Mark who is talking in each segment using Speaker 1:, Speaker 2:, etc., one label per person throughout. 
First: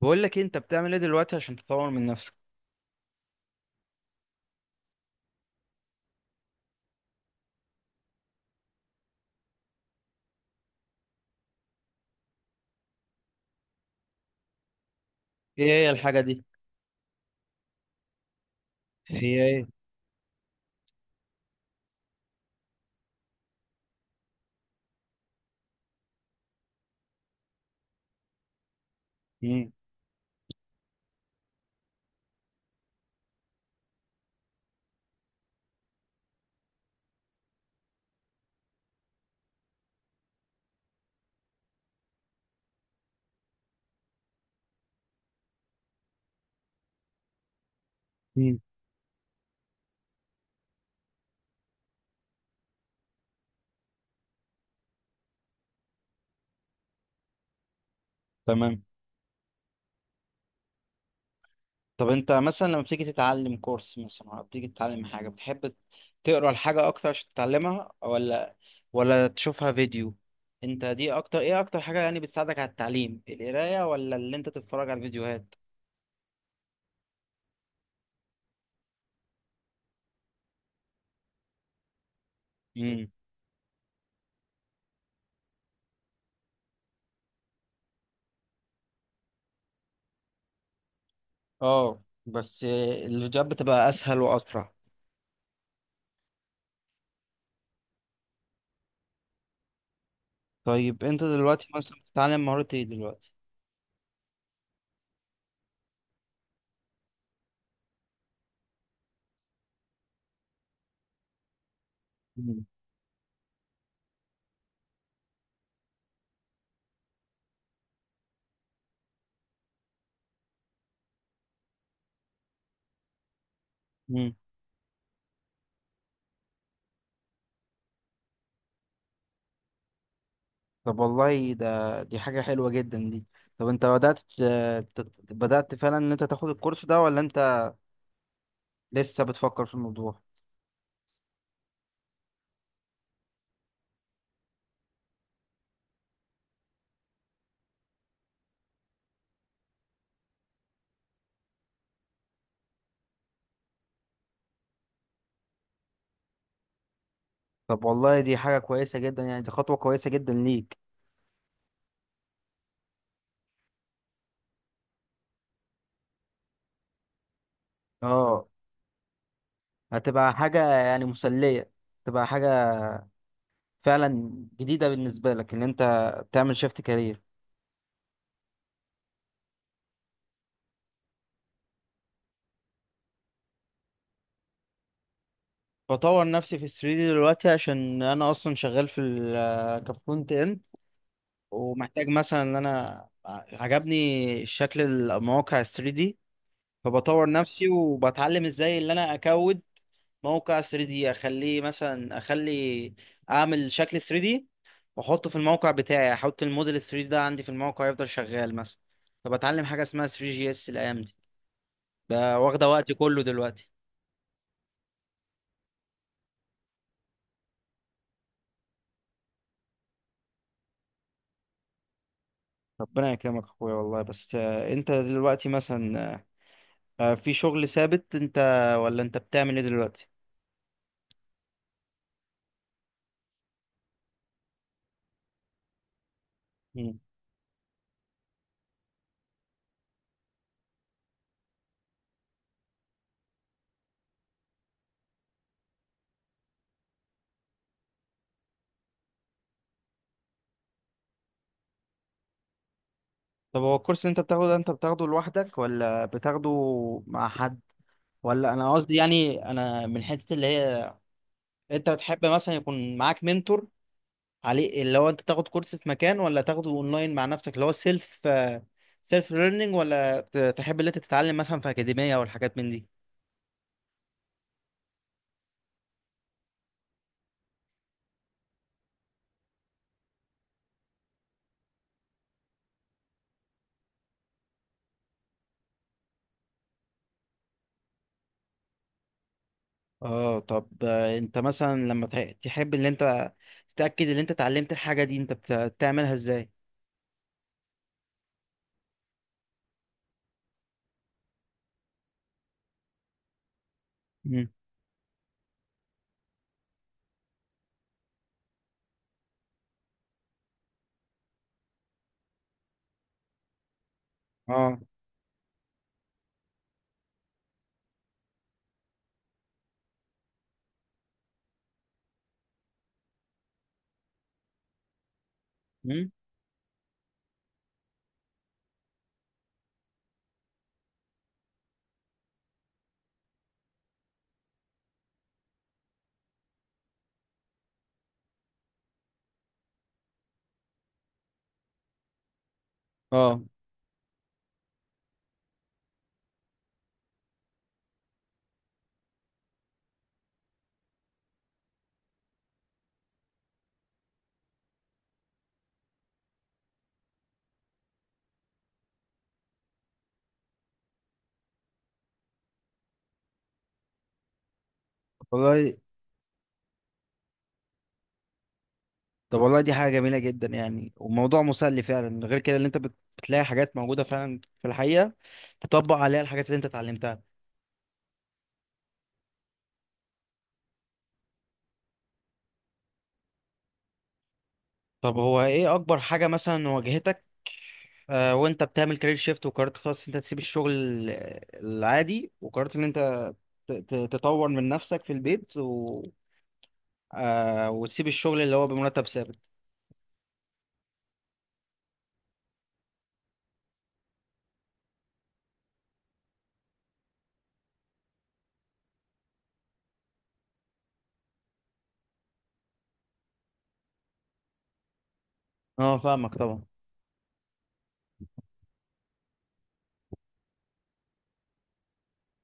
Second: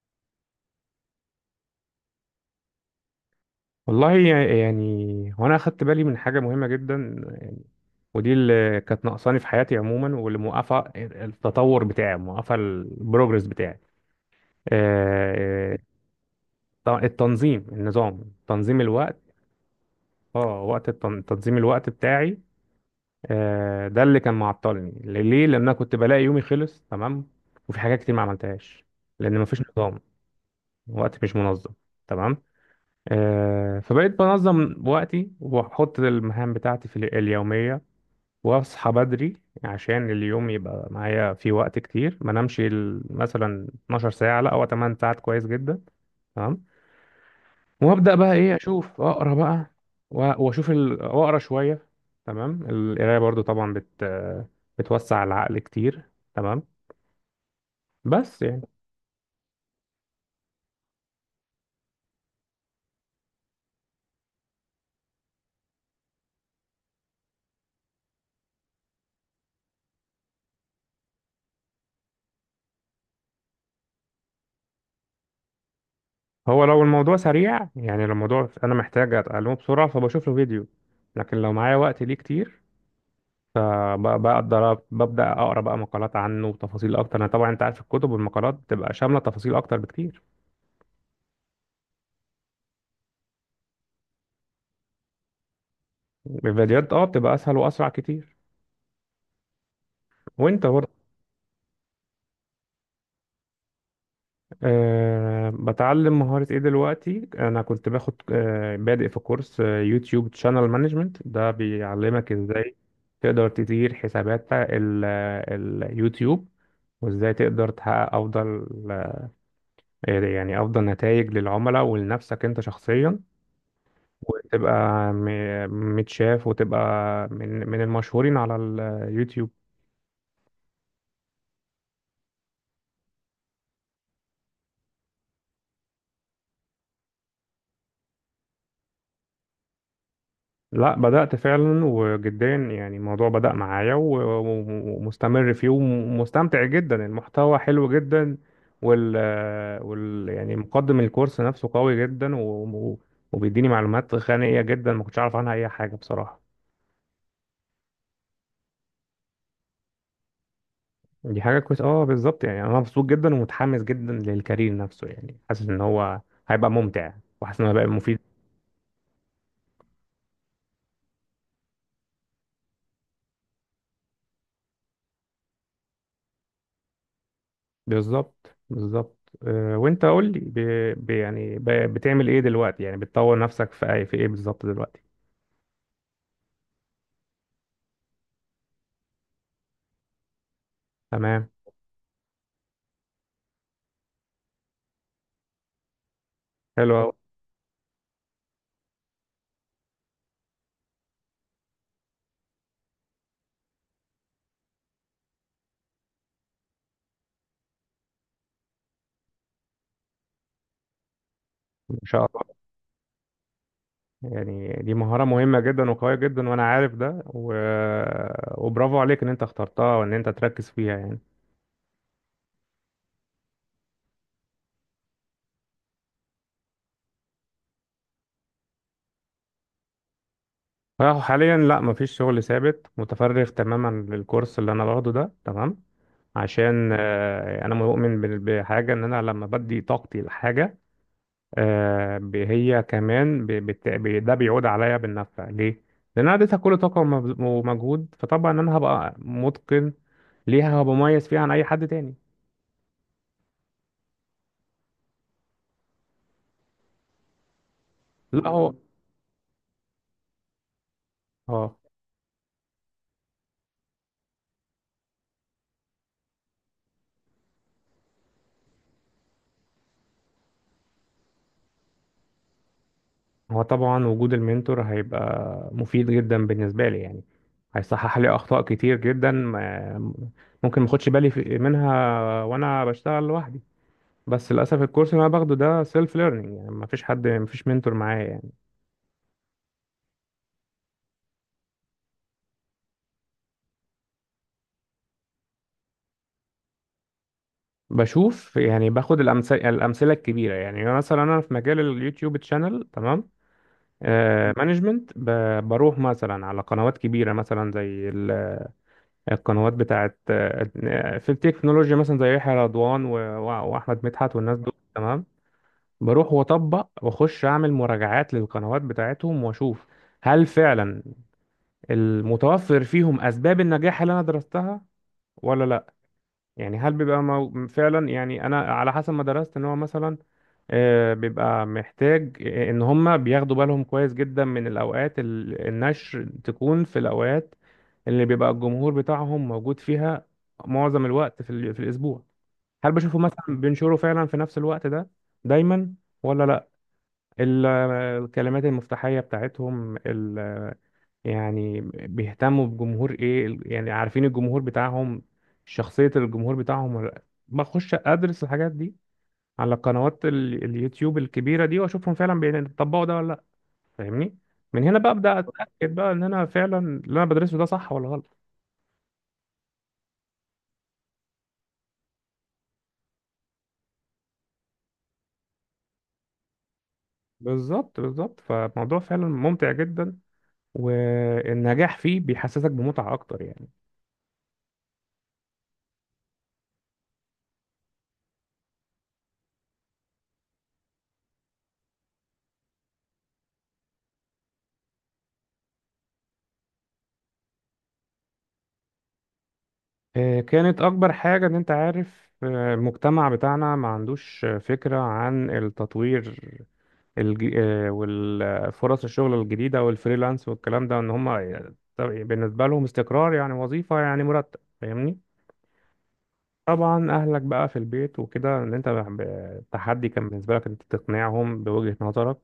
Speaker 1: بقول لك إيه، انت بتعمل ايه دلوقتي عشان تطور من نفسك؟
Speaker 2: والله يعني هو انا اخدت بالي من حاجه مهمه جدا، ودي اللي كانت ناقصاني في حياتي عموما واللي موقفه التطور بتاعي موقفه البروجرس بتاعي.
Speaker 1: ايه
Speaker 2: آه،
Speaker 1: هي الحاجة دي؟
Speaker 2: التنظيم النظام تنظيم الوقت.
Speaker 1: هي ايه؟
Speaker 2: اه وقت تنظيم الوقت بتاعي. ده اللي كان معطلني ليه لان انا كنت بلاقي يومي خلص تمام، وفي حاجات كتير ما عملتهاش لان مفيش
Speaker 1: مم.
Speaker 2: نظام. وقت مش منظم، تمام. فبقيت بنظم وقتي واحط المهام بتاعتي في اليوميه، واصحى بدري عشان اليوم يبقى معايا فيه وقت كتير، ما نمشي مثلا 12 ساعة، لا، هو 8 ساعات كويس جدا. تمام. وابدأ بقى ايه،
Speaker 1: مم.
Speaker 2: اشوف اقرا بقى، واشوف واقرا شوية. تمام، القراية برضو طبعا بتوسع العقل كتير، تمام، بس يعني.
Speaker 1: تمام. طب انت مثلا لما بتيجي تتعلم كورس مثلا او بتيجي تتعلم حاجه بتحب، تقرا الحاجه اكتر عشان تتعلمها ولا تشوفها فيديو؟ انت دي اكتر ايه، اكتر حاجه يعني بتساعدك على التعليم، القرايه ولا اللي انت تتفرج على الفيديوهات؟
Speaker 2: هو لو الموضوع سريع، يعني لو الموضوع انا محتاج اتعلمه بسرعة فبشوف له فيديو، لكن لو معايا وقت ليه كتير
Speaker 1: امم.
Speaker 2: فبقدر ببدأ أقرأ بقى مقالات عنه وتفاصيل أكتر. أنا طبعا أنت عارف الكتب والمقالات بتبقى شاملة تفاصيل أكتر بكتير.
Speaker 1: اه، بس الفيديوهات بتبقى اسهل واسرع.
Speaker 2: الفيديوهات بتبقى أسهل وأسرع كتير، وأنت برضه.
Speaker 1: طيب انت دلوقتي مثلا بتتعلم مهارة ايه دلوقتي؟
Speaker 2: بتعلم مهارة إيه دلوقتي، أنا كنت باخد بادئ في كورس يوتيوب شانل مانجمنت، ده بيعلمك
Speaker 1: مم.
Speaker 2: إزاي تقدر تدير حسابات اليوتيوب، وإزاي تقدر تحقق أفضل، يعني أفضل نتائج للعملاء ولنفسك أنت شخصيا،
Speaker 1: مم.
Speaker 2: وتبقى متشاف، وتبقى من المشهورين على اليوتيوب.
Speaker 1: طب والله، ده دي حاجة حلوة جدا دي. طب انت بدأت بدأت فعلا ان انت تاخد الكورس ده، ولا انت لسه بتفكر في الموضوع؟
Speaker 2: لا، بدأت فعلا وجدا، يعني الموضوع بدأ معايا ومستمر فيه ومستمتع جدا. المحتوى حلو جدا، وال, وال يعني مقدم الكورس نفسه قوي جدا، و- وبيديني معلومات غنية جدا ما كنتش أعرف عنها أي حاجة بصراحة.
Speaker 1: طب والله دي حاجة كويسة جدا، يعني دي خطوة كويسة جدا ليك.
Speaker 2: دي حاجة كويسة، اه بالظبط، يعني أنا مبسوط جدا ومتحمس جدا للكارير نفسه، يعني حاسس إن هو هيبقى ممتع، وحاسس إن هو هيبقى مفيد.
Speaker 1: اه، هتبقى حاجة يعني مسلية، تبقى حاجة فعلا جديدة بالنسبة لك ان انت تعمل شيفت كارير.
Speaker 2: بالظبط بالظبط. وانت قول لي، بتعمل ايه دلوقتي، يعني بتطور نفسك في اي في ايه بالظبط دلوقتي.
Speaker 1: بطور نفسي في 3D دلوقتي عشان انا اصلا شغال في كفرونت اند.
Speaker 2: تمام،
Speaker 1: ومحتاج مثلا ان انا عجبني شكل المواقع ال 3D،
Speaker 2: حلو قوي،
Speaker 1: فبطور نفسي وبتعلم ازاي اللي انا اكود موقع 3D اخليه مثلا، اخلي اعمل شكل 3D واحطه في الموقع بتاعي، احط الموديل 3D ده عندي في الموقع يفضل شغال مثلا. فبتعلم حاجة اسمها 3 جي اس الايام دي،
Speaker 2: ان شاء
Speaker 1: بقى
Speaker 2: الله.
Speaker 1: واخدة وقتي كله دلوقتي.
Speaker 2: يعني دي مهارة مهمة جدا وقوية جدا، وانا عارف ده، و... آه، وبرافو عليك ان انت اخترتها وان انت تركز فيها يعني.
Speaker 1: ربنا يكرمك اخويا والله. بس انت دلوقتي مثلا، في شغل ثابت انت، ولا انت بتعمل ايه دلوقتي؟
Speaker 2: حاليا لا، مفيش شغل ثابت، متفرغ تماما للكورس اللي انا باخده ده، تمام. عشان
Speaker 1: مم.
Speaker 2: انا مؤمن بحاجة ان انا لما بدي طاقتي لحاجة، هي كمان، ده بيعود عليا بالنفع، ليه؟ لأن أنا اديتها كل طاقة ومجهود، فطبعا أنا هبقى متقن ليها، هبقى مميز فيها عن أي حد تاني.
Speaker 1: طب هو الكورس اللي انت بتاخده ده، انت بتاخده لوحدك ولا بتاخده مع حد؟
Speaker 2: لا،
Speaker 1: ولا
Speaker 2: هو
Speaker 1: انا
Speaker 2: مم.
Speaker 1: قصدي يعني، انا من حته اللي هي،
Speaker 2: اه.
Speaker 1: انت بتحب مثلا يكون معاك منتور عليه؟ اللي هو انت تاخد كورس في مكان، ولا تاخده اونلاين مع نفسك اللي هو سيلف ليرنينج، ولا تحب اللي انت تتعلم مثلا في اكاديميه او الحاجات من دي؟
Speaker 2: هو طبعا وجود المنتور هيبقى مفيد جدا بالنسبة لي يعني، هيصحح لي أخطاء كتير جدا ممكن ماخدش بالي منها وأنا بشتغل لوحدي. بس للأسف الكورس اللي أنا باخده ده سيلف ليرنينج، يعني مفيش حد، مفيش منتور معايا.
Speaker 1: اه. طب انت مثلا لما تحب ان انت تتاكد ان انت اتعلمت الحاجه دي، انت بتعملها ازاي؟
Speaker 2: بشوف يعني باخد الأمثلة الكبيرة يعني. مثلا أنا في مجال اليوتيوب تشانل، تمام،
Speaker 1: مم.
Speaker 2: مانجمنت، بروح مثلا على قنوات كبيرة، مثلا زي القنوات بتاعت في التكنولوجيا، مثلا زي يحيى رضوان وأحمد مدحت والناس دول،
Speaker 1: اه.
Speaker 2: تمام. بروح وأطبق وأخش أعمل مراجعات للقنوات بتاعتهم، وأشوف هل فعلا المتوفر فيهم أسباب النجاح اللي أنا درستها ولا لا.
Speaker 1: مم؟
Speaker 2: يعني هل بيبقى فعلا، يعني أنا على حسب ما درست إن هو مثلا بيبقى محتاج ان هما بياخدوا بالهم كويس جدا من الاوقات، النشر تكون في الاوقات اللي بيبقى الجمهور بتاعهم موجود فيها معظم الوقت في الاسبوع. هل بشوفه
Speaker 1: اه
Speaker 2: مثلا بينشروا فعلا في نفس الوقت ده دايما ولا لا؟ ال- الكلمات المفتاحية بتاعتهم، يعني بيهتموا بجمهور ايه، يعني عارفين الجمهور بتاعهم، شخصية الجمهور بتاعهم ولا لأ؟ بخش ادرس الحاجات دي على قنوات اليوتيوب الكبيرة دي، واشوفهم فعلا بيطبقوا ده ولا لا، فاهمني؟ من هنا بقى ابدا
Speaker 1: والله.
Speaker 2: اتاكد بقى ان انا فعلا اللي انا بدرسه ده صح ولا غلط.
Speaker 1: طب والله دي حاجة جميلة جدا يعني، وموضوع مسلي فعلا، غير كده اللي انت بتلاقي حاجات موجودة فعلا في الحقيقة تطبق عليها الحاجات اللي انت اتعلمتها.
Speaker 2: بالظبط بالظبط، فالموضوع فعلا ممتع جدا، والنجاح فيه بيحسسك بمتعة اكتر يعني.
Speaker 1: طب هو ايه اكبر حاجة مثلا واجهتك وانت بتعمل كارير شيفت، وقررت خلاص انت تسيب الشغل العادي، وقررت ان انت تطور من نفسك في البيت و... آه وتسيب الشغل اللي هو بمرتب ثابت؟
Speaker 2: كانت اكبر حاجة ان انت عارف، المجتمع بتاعنا ما عندوش فكرة عن التطوير، الج... آه، والفرص، الشغل الجديدة والفريلانس والكلام ده، ان هم بالنسبة لهم استقرار، يعني وظيفة، يعني مرتب، فاهمني.
Speaker 1: اه، فاهمك طبعا.
Speaker 2: طبعا اهلك بقى في البيت وكده ان انت، التحدي كان بالنسبه لك انت تقنعهم بوجهه نظرك،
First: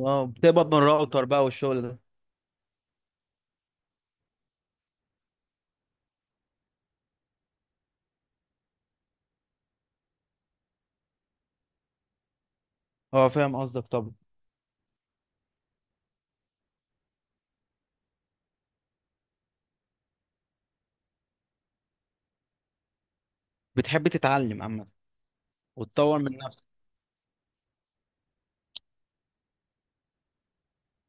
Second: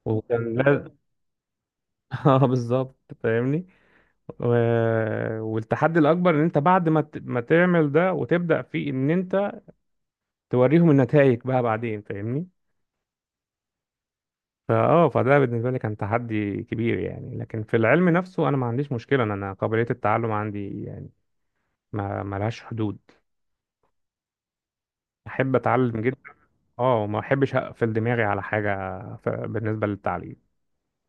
Speaker 1: اه،
Speaker 2: وكان
Speaker 1: بتقبض من
Speaker 2: لازم.
Speaker 1: الراوتر بقى والشغل ده.
Speaker 2: اه بالظبط، فاهمني. و... والتحدي الاكبر ان انت بعد ما ما تعمل ده وتبدا فيه ان انت توريهم النتائج بقى بعدين، فاهمني.
Speaker 1: اه، فاهم قصدك طبعا.
Speaker 2: فده بالنسبه لي كان تحدي كبير يعني. لكن في العلم نفسه انا ما عنديش مشكله، أنا قابليه التعلم عندي يعني ما لهاش حدود.
Speaker 1: بتحب تتعلم عامة
Speaker 2: احب اتعلم
Speaker 1: وتطور
Speaker 2: جدا،
Speaker 1: من نفسك؟
Speaker 2: اه، وما احبش اقفل دماغي على حاجه بالنسبه للتعليم.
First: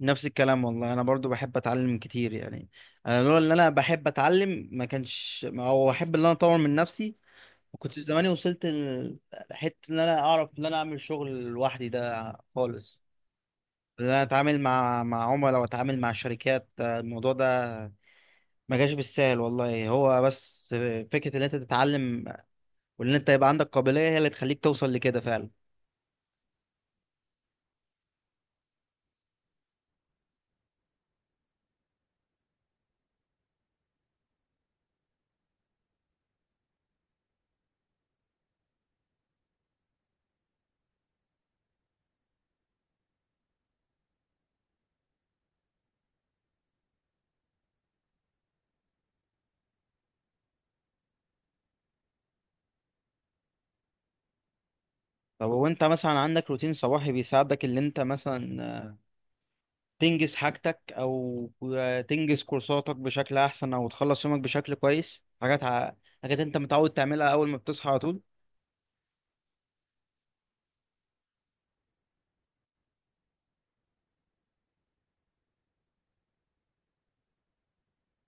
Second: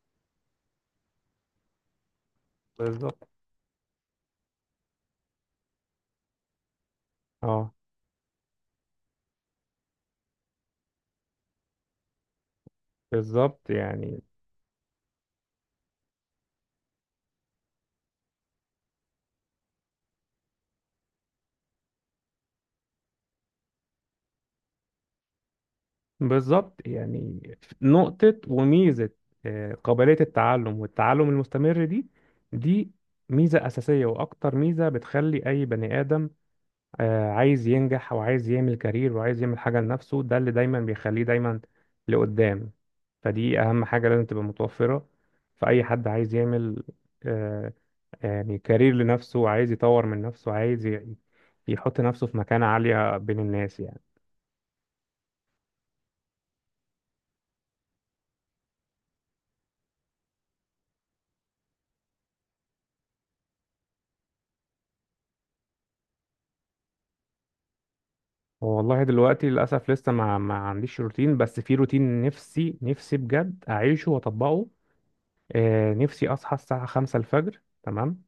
Speaker 1: نفس الكلام والله، انا برضو بحب اتعلم كتير يعني. انا
Speaker 2: بالظبط،
Speaker 1: لولا ان انا بحب اتعلم ما كانش، او احب ان انا اطور من نفسي،
Speaker 2: اه
Speaker 1: ما كنتش زماني وصلت لحته ان انا اعرف ان انا اعمل شغل لوحدي ده خالص.
Speaker 2: بالظبط
Speaker 1: ان
Speaker 2: يعني،
Speaker 1: انا اتعامل مع عملاء واتعامل مع شركات. الموضوع ده ما جاش بالسهل والله. هو بس فكره ان انت تتعلم، وان انت يبقى عندك قابليه هي اللي تخليك توصل لكده فعلا.
Speaker 2: بالظبط يعني، نقطة وميزة. قابلية التعلم والتعلم المستمر دي، دي ميزة أساسية، وأكتر ميزة بتخلي أي بني آدم عايز ينجح وعايز يعمل كارير وعايز يعمل حاجة لنفسه، ده اللي دايما بيخليه دايما لقدام. فدي أهم حاجة لازم تبقى متوفرة في أي حد عايز يعمل آه، يعني كارير لنفسه، وعايز يطور من نفسه، وعايز يحط نفسه في مكانة عالية بين الناس يعني.
Speaker 1: طب وانت مثلا عندك روتين صباحي بيساعدك ان انت مثلا تنجز حاجتك، او تنجز كورساتك بشكل احسن، او تخلص يومك بشكل كويس؟ حاجات انت متعود تعملها اول ما بتصحى على طول.
Speaker 2: هو والله دلوقتي للأسف لسه ما عنديش روتين، بس في روتين نفسي نفسي بجد أعيشه وأطبقه. نفسي أصحى الساعة 5 الفجر، تمام،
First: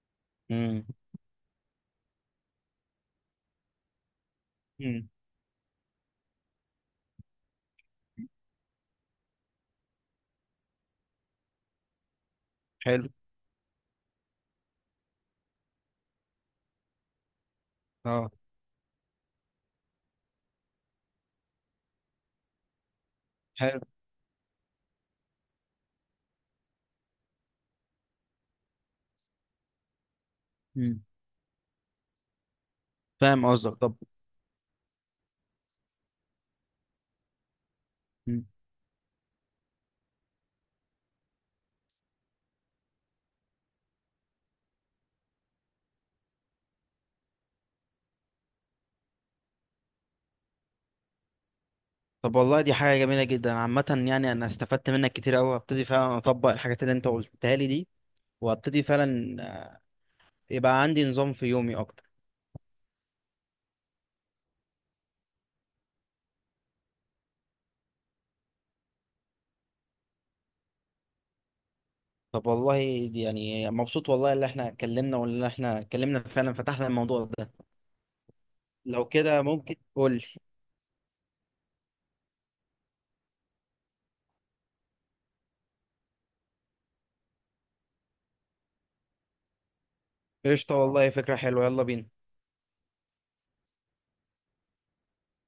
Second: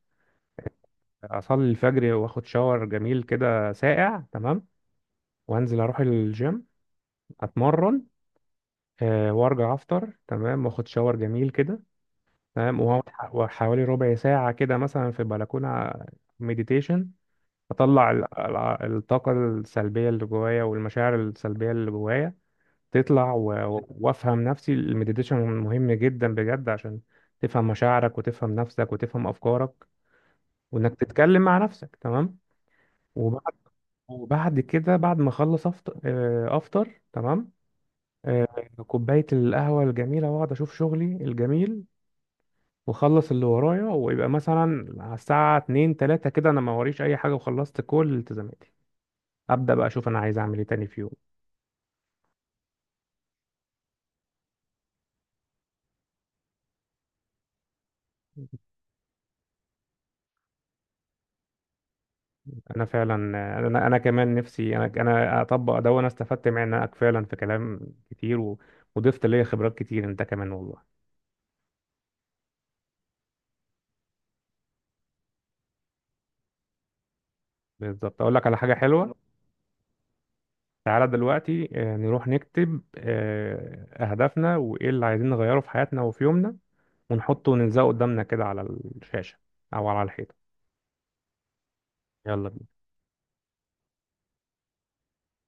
Speaker 1: امم.
Speaker 2: أصلي الفجر وآخد شاور جميل كده ساقع، تمام،
Speaker 1: مم.
Speaker 2: وأنزل أروح الجيم، أتمرن، وأرجع أفطر، تمام، وآخد شاور جميل كده، تمام، وأقعد
Speaker 1: حلو.
Speaker 2: حوالي ربع ساعة كده مثلا في البلكونة، مديتيشن. أطلع
Speaker 1: اه.
Speaker 2: الطاقة السلبية اللي جوايا والمشاعر السلبية اللي جوايا، تطلع،
Speaker 1: حلو.
Speaker 2: وافهم نفسي. المديتيشن مهم جدا بجد، عشان تفهم مشاعرك وتفهم نفسك وتفهم افكارك، وانك
Speaker 1: مم.
Speaker 2: تتكلم مع نفسك، تمام.
Speaker 1: فاهم
Speaker 2: وبعد
Speaker 1: قصدك. طب.
Speaker 2: وبعد كده بعد ما اخلص افطر، افطر، تمام.
Speaker 1: مم.
Speaker 2: آه، كوبايه القهوه الجميله، واقعد اشوف شغلي الجميل، واخلص اللي ورايا، ويبقى مثلا على الساعه 2 3 كده انا ما وريش اي حاجه وخلصت كل التزاماتي. ابدا بقى اشوف انا عايز اعمل ايه تاني في يوم.
Speaker 1: طب والله دي حاجة جميلة جدا عامة، يعني أنا استفدت منك كتير أوي، هبتدي فعلا أطبق الحاجات اللي أنت قلتها لي دي، وهبتدي فعلا يبقى عندي نظام في يومي أكتر.
Speaker 2: انا فعلا، انا كمان نفسي، انا اطبق ده، وانا استفدت معاك فعلا في كلام كتير، وضفت ليا خبرات كتير انت كمان والله.
Speaker 1: طب والله دي يعني، مبسوط والله اللي احنا اتكلمنا، فعلا فتحنا الموضوع ده.
Speaker 2: بالظبط. اقول لك على حاجه
Speaker 1: لو
Speaker 2: حلوه،
Speaker 1: كده ممكن قول لي.
Speaker 2: تعالى دلوقتي نروح نكتب اهدافنا وايه اللي عايزين نغيره في حياتنا وفي يومنا، ونحطه ونلزقه قدامنا كده على الشاشه او على الحيطه.
Speaker 1: قشطة والله، فكرة حلوة، يلا بينا.
Speaker 2: يلا بينا.